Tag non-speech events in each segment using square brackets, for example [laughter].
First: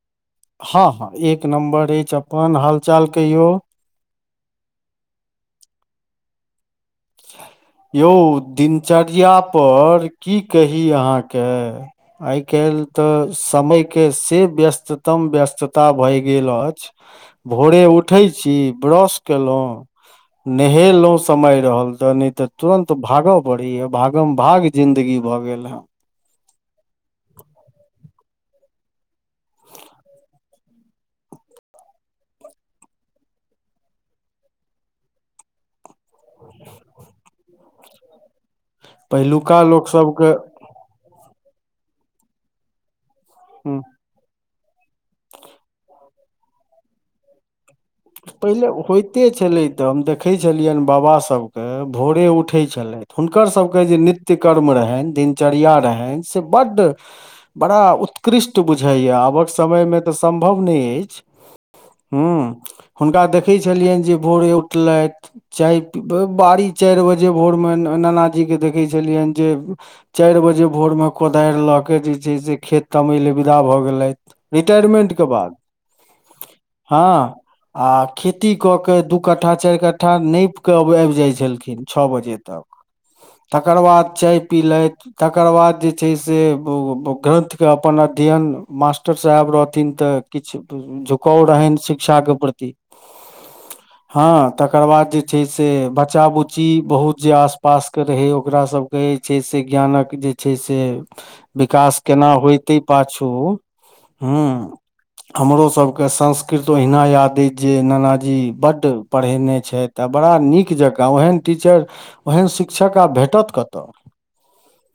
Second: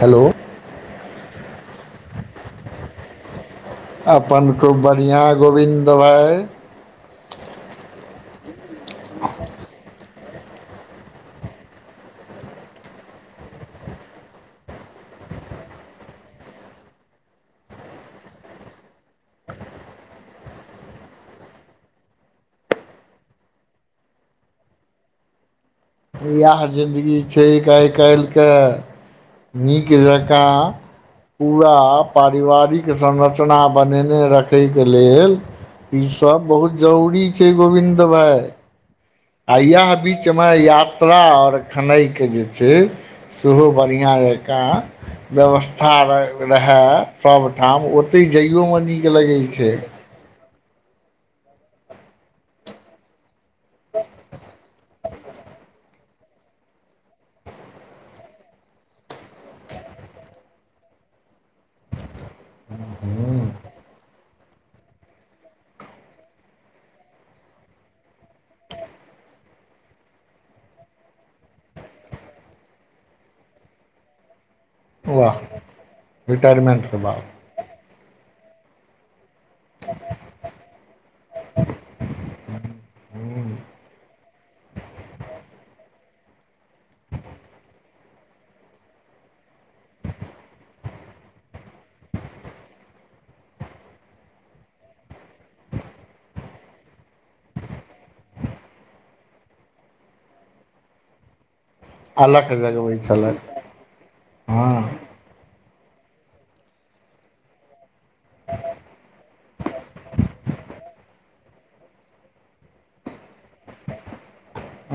hello हँ हँ एक नम्बर ऐछ अपन हाल चाल कहियौ अपन खूब बढ़िआँ गोबिन्द भाइ यौ दिनचर्या पर की कही अहाँकेँ आइ काइल तऽ समय केँ से व्यस्ततम व्यस्तता भए गेल अछि भोरे उठे छी ब्रश केलैं [inaudible] नहेलैं समय रहल तऽ नै तऽ तुरंत भाग पड़ै यऽ भाग मऽ भाग जिंदगी भए गेल है इएह जिन्दगी छै आइ काइल केँ नीक जकाँ पूरा पारिवारिक संरचना बनेने रखैके लेल ई सब बहुत जरूरी छै गोविन्द भााय पहिलुका आइया लोक बिच सबके मऽ याप कतला आओर खेनाइके जे छै सेहो बढ़िआँ जका [unintelligible] व्यवस्था रहै सबठाम ओ ओतई जाइयोमे नीक लगै छै देखे छलियनि बाबा सब कऽ भोरे उठे छले हुनकर सभके जे नित्य कर्म रहनि दिनचर्या रहनि से बड्ड बड़ा उत्कृष्ट बुझाइए आबक समयमे तऽ सम्भव नहि अछि हू हुनका देखै छलियनि जे भोरे उठलथि चाय बारी चारि बजे भोरमे नानाजीके देखै छलियनि जे चारि बजे भोरमे कोदारि लऽ कऽ जे छै से खेत तमय ल विदा भऽ गेलथि रिटायरमेंट कऽ वाह बाद रिटायरमेन्टके हँ आ खेती कऽ के दुख दू कट्ठा चारि कट्ठा नापप कऽ आबि जाइत छलखिन छओ बजे तक बाद तकर बाद चाय पिलायथ तकर बाद जे छै से ग्रन्थके अपन अध्ययन मास्टर साहेब रहथिन तऽ किछ झुकाव रहनि शिक्षाके प्रति [unintelligible] हँ तकर बाद जे छै से बच्चा बुच्ची बहुत जे आसपासके रहै ओकरा सब छै से ज्ञानक जे छै से विकास केना अलख होते जगबै पाछू छलथि हू हँ हमरोसभके संस्कृत ओहिना याद अछि जे नाना जी बड्ड पढ़ेने छथि आ बड़ा नीक जकाँ ओहन टीचर ओहन शिक्षक आब भेटत कतऽ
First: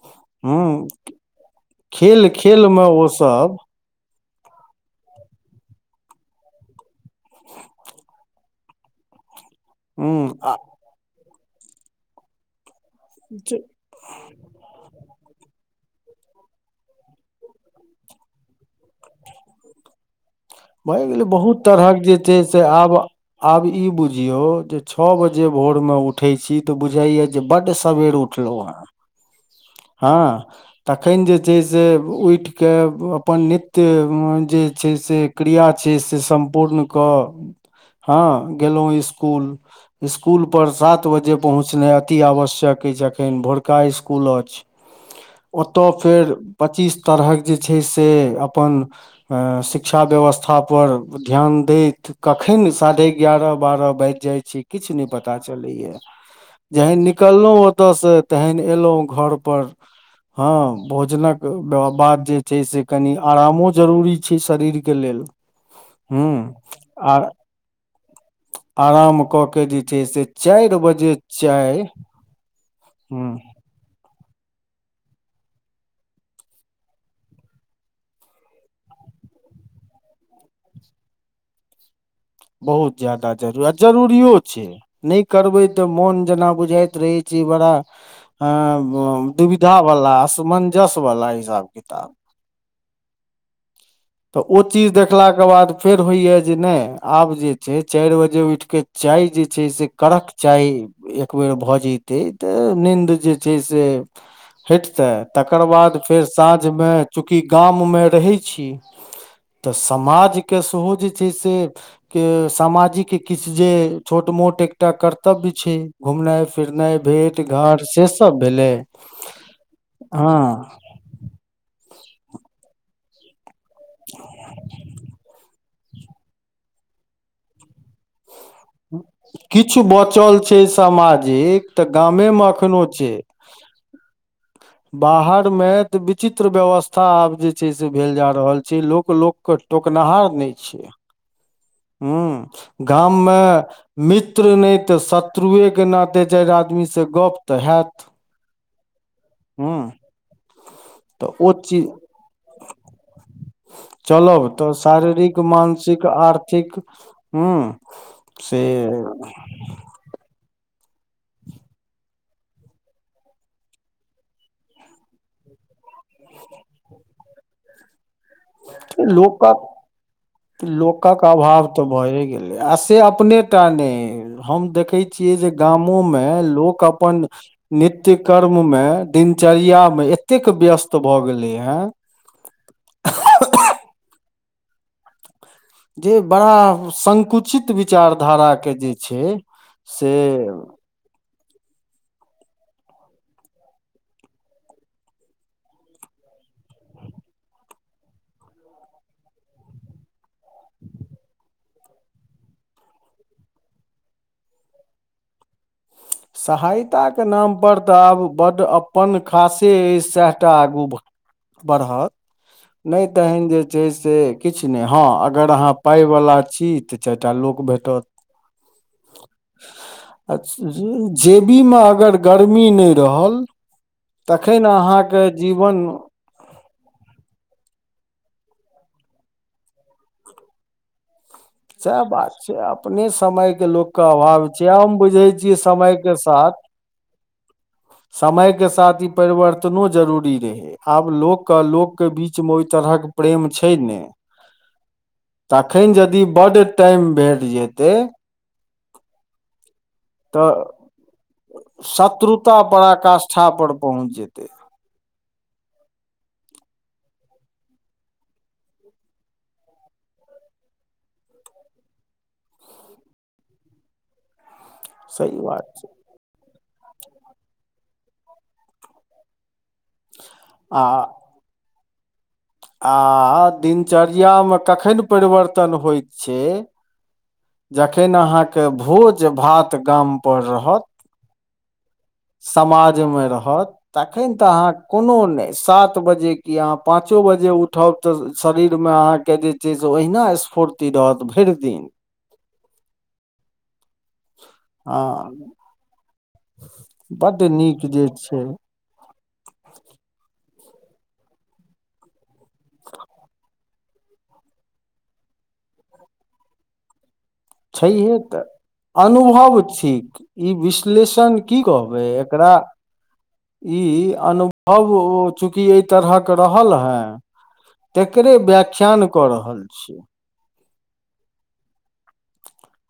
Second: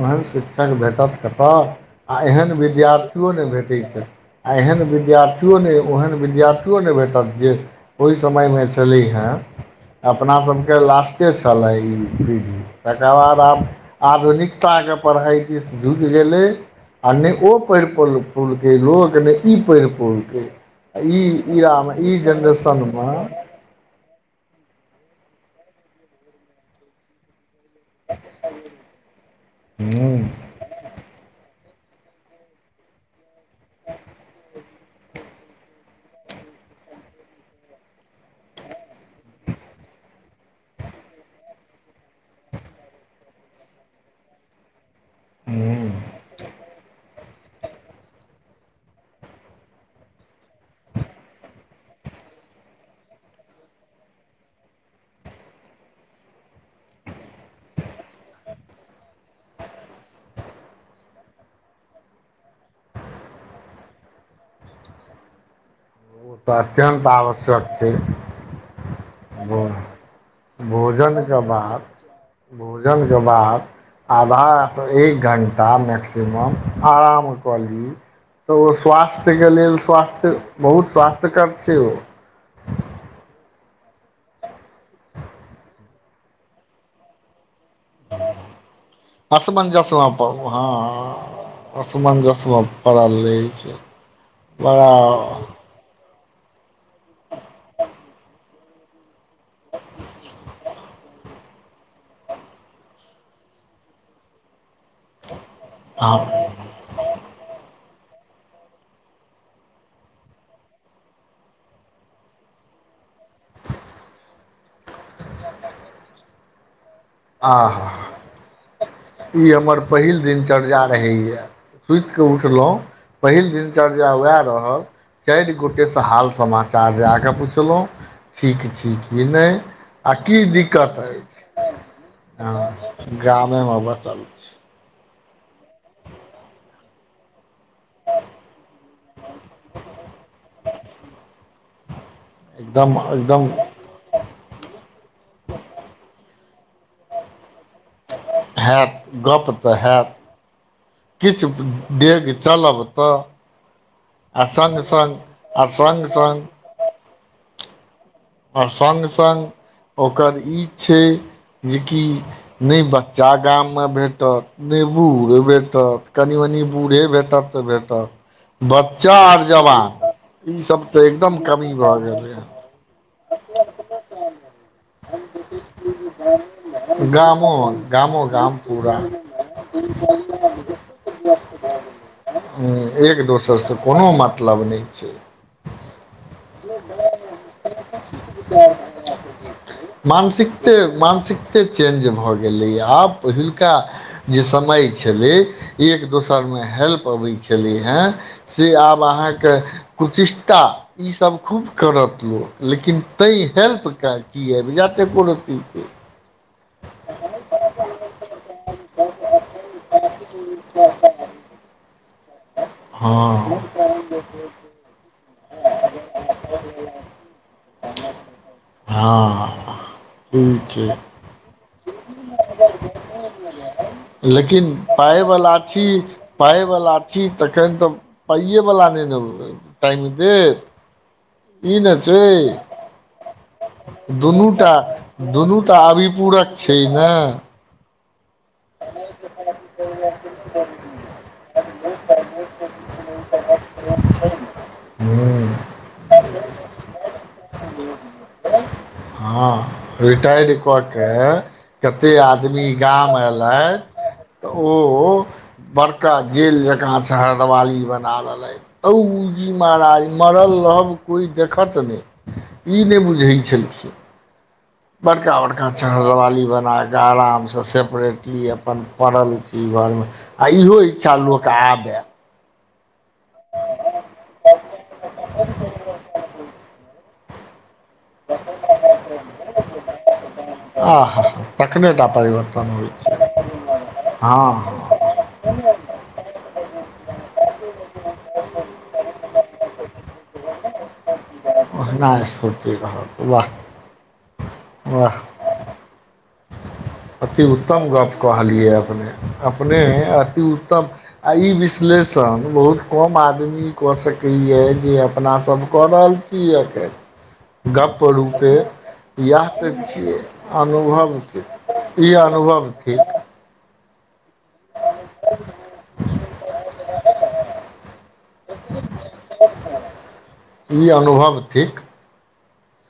ओहन शिक्षक हूँ भेटत कतऽ आ खेल एहन खेल मे ओ विद्यार्थियो नहि सब भेटत भेटैत छै आ एहन विद्यार्थियओ नहि ओहन विद्यार्थथिओ नहि भेटत जे ओहि समयमे छलै हेँ हूँ आ अपनासभके लास्टे छलय ई पीढ़ी तकर बाद आब आधुनिक कता कऽ पढ़ाइ दिस झुकि गेलै आ नहि ओ पढ़ि पढ़ पौलके लोक नहि ई पढ़ि पौलकै भय गेलै ई बहुत ईरामे तरहक जे ई छै से आब जेनरेशनमे आब ई बुझियो जे छओ बजे भोर मे उठे छी तऽ बुझाय यऽ जे बड्ड सवेर उठलो हँ हुँ हँ तऽ तखन जे छै से उठिकऽ अपन नित्य जे छै से क्रिया छै से सम्पूर्ण कऽ हँ गेलहुँ स्कुल स्कूल पर सात बजे पहुँचनाइ अति आवश्यक अछि अखन भोरका स्कूल अछि [unintelligible] हुँ ओतय ओ फेर पच्चीस तरहक जे छै से अपन शिक्षा शिक्षा व्यवस्थापर ध्यान दथि कखन साढ़े एगारह बारह बाजि जाइ छै किछ नहि पता चलैए जहन निकललहुँ ओतयसँ तेहन अयलहुँ घरपर हँ भोजनक बाद जे छै से कनि आरामो जरूरी छै शरीर के लेल ओ तऽ हूँ अत्यन्त आ आवश्यक छै आराम कऽ भ के जे छै से चारि बजे भोजन कऽ चाय बाद भोजन कऽ हूँ बाद आधा एक घण्टा मैक्सिमम आराम कऽ ली तऽ ओ स्वास्थ्यके लेल स्वास्थ्य बहुत स्वास्थ्यकर छै ओ बहुत ज्यदा जरूरी आ जरूरिो छै नहि करबै तऽ मोन जेना बुझाइत रहै छै बड़ा दुविधा असमंजसमे वाला असमंजस्य वाला हिसाब किताब जसबम पड़ल रहै छै तऽ ओ बड़ा चीज देखलाकऽ बाद फेर होइया जे नहि आब जे छै चारि बजे उठिक चाय जे छै से कड़क चाय एक बेेर भऽ जतै तऽ नीन्द जे छै से हटतै तकर बाद हँ फेर आ साँझमे चूँकि गाममे रहै छी तऽ समाजके सेहो जे छै से के सामाजिक किछ जे छोट मोट एकटा कर्तव्य छै घुमनाइ फिरनाइ भेट घाट आहा से सब भेलै हँ रहैया सुतििकऽ उठलहुँ पहिल दिन दिन चरिया वएह रहल चारि गोटे सऽ हाल समाचार जााकऽ पुछलहु ठीक छी कि नहि आ की दिक्कत अछि एक तऽ गमे ह गामेमेा बचल छै बाहरमे तऽ विचित्र व्यवस्था आब जे छै से भेल जा रहल छै लोक लोक टोकनिहार नहि छै हू एकदम गाममे एकदम मित्र नहि तऽ शत्रुएके नाते चार आदमीसँ गप तऽ हायत हायत गप तऽ हायत तऽ किछ ओ चीज डेग चलब तऽ आ चलब तऽ सङ्ग सङ्ग शारीरिक आ मानसिक सङ्ग सङ्ग आर्थिक हू से आ संग संग ओकर ई छै जेकि नहि बच्चा गाममे भेटत नहि बूढ़े भेटत कनि मनि बूढ़े भेटत तऽ भेटत बच्चा आर लोकक जवान ई सब तऽ लोकक एकदम अभाव कमी तऽ भए गेल हऽ गेलै आ से अपने टा नहि हम देखैत छियै जे गामोमे लोक अपन गामो नित्य गामो गाम कर्म पूरा मऽ दिनचर्या में एतेक व्यस्त भए गेले हेऽ हँ एक दोसर से कोनो मतलब नहि छै जे बड़ा संकुचित विचार धाराकऽ जे छै से मानसिकते मानसिकते चेंज भऽ गेलैए आब पहिलका जे समय छलै एक दोसरमे हेल्प अबैत छलै हऽ से आब अहाँकऽ कुचिष्टा ईसभ खूब करत लोक लेकिन ताहि हेल्प कए कऽ कि आब जायत एको रतिके सहायताके नामपर तऽ आब बड्ड अपन खासे अछि सएहटा आगू बढ़त नहि तहन जे छै हँ से किछु नहि हँ अगर अगर अहाँ पाइवला छी तऽ चारि टा लोक भेटत हँ [unintelligible] जेबी मऽ अगर गर्मी नहि रहल तखेन लेकिन अहाँके पाइवला जीवन छी पाइवला छी तखन तऽ पाइएवला नहि ने टाइम देत ई ने सएह छै बात अपने समय के लोक के अभाव छै दुनूटा हम बुझै छियै दुनूटा समय के साथ अभिपूरक छैने समय के साथ ई परवर्तनो जरूरी रहै आब लोकक लोक के बीच मे ओहि तरहक प्रेम छै ने हुँ तखन जदि बड्ड टाइम भेट जेतै हँ रिटायर तऽ कऽ के कतेक शत्रुता आदमी गाम पराकाष्ठा पर पहुँच जेतै एयलथिऽ ओ बड़का जेल जका हरदवाली बना लेलै औ जी महाराज मरल रहब कोइ देखत नै ई नै बुझै छलखिन बड़का सही बात बड़का छहरदेवाली बना क आरामसँ सेपरेटली अपन पड़ल छी घरमे आ इहो इच्छा लोक आबे आ दिनचर्यामे कखन परिवर्तन होइत छै जखन अहाँके भोज भात गामपर रहत आ हँ हँ तखने टा परिवर्तन होइ छै समाजमे रहत तखन तऽ अहाँ हँ कोनो नै सात बजे कि आहाँ पाँचो बजे उठा त समीर मे जे स ओहिना स्फूर्ति रहत भरि दिन ओहिना अस्फूर्ति रहत वाह वाह हँ अति बड्ड नीक उत्तम जे गप छै कहलिय अपने अपने अति उत्तम आ ई विश्लेषण बहुत कम आदमी कऽ सकैए जे अपनासभ कऽ रहल छी छी एखन गप छैहे रू तऽ के अनुभव थिक ई अनुभव विश्लेषण की थिक कहबै ई एकरा अनुभव थिक ई अनुभवो चूँकि एहि तरहक रहल हें तेकरे व्याख्यान क रहल छीय ई अनुभव थिक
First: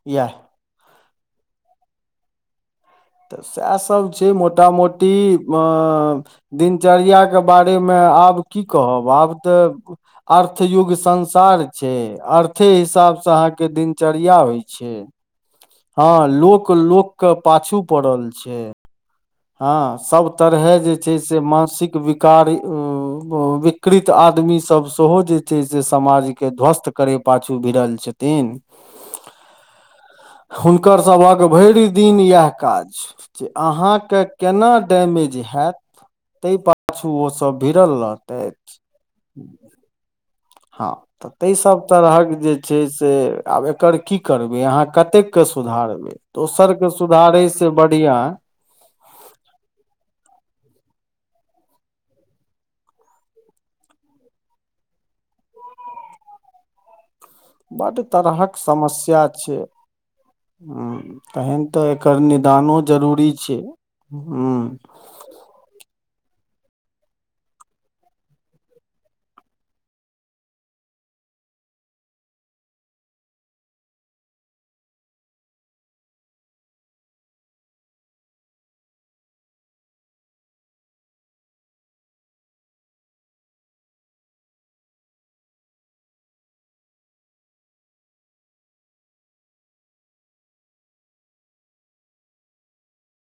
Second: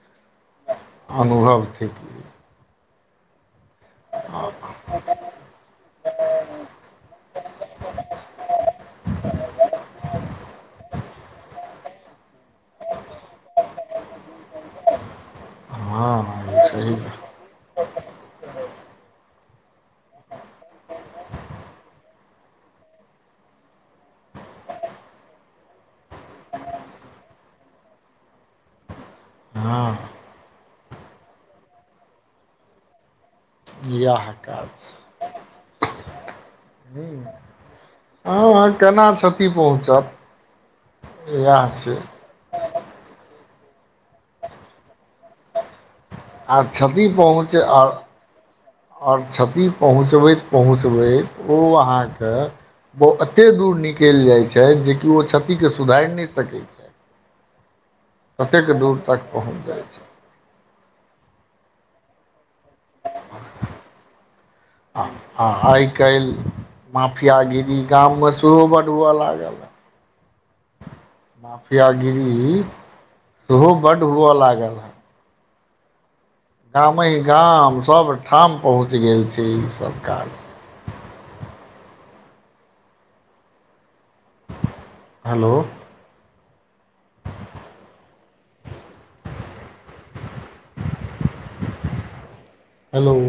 इएह अनुभव थिक तऽ सएहसभ छै मोटा मोटी अ दिनचर्याके बारेमे आब की कहब आब तऽ अर्थयुग संसार छै अर्थे हिसाब स अहाँ के दिनचर्या होइ छै हँ लोक लोक के पाछू पड़ल छै हँ सभ तरहे जे छै से मानसिक विकार उ विकृत आदमीसभ सेहो जे छै से समाजके ध्वस्त करय पाछू भिड़ल छथिन हँ हुनकरसभक भरि दिन इएह काज जे अहाँके इएह काज केना डैमेज हैत ताहि पाछू ओ सब भिड़ल रहत हँ हँ केना छ ती पहुँचत हँ तऽ तै इएह सब छै तरहक जे जे छै से आब एकर की करबै अहाँ कतेकके सुधारबै आर दोसर केँ क्षति सुधारे से बढ़िया और क्षति पहुँचबैत पहुँचबैत ओ अहाँकेँ ओ एते दूर निकैल जाइ छैथ जेकि ओ क्षति केँ सुधाइर नहि सकैत छैथ बड तरहक दूर समस्या तक छै पहुँच जाइ [inaudible] तहेन तऽ एकर निदानो जरूरी छै [inaudible] छै आ आइ काइल [inaudible] माफियागिरी गाम मऽ सेहो बढ़ हुअ लागल ह [inaudible] माफियागिरी सेहो बड हु अ लागल है गामे गाम सभठाम पहुँच गेल छै ईसभ काज हेलो हेलो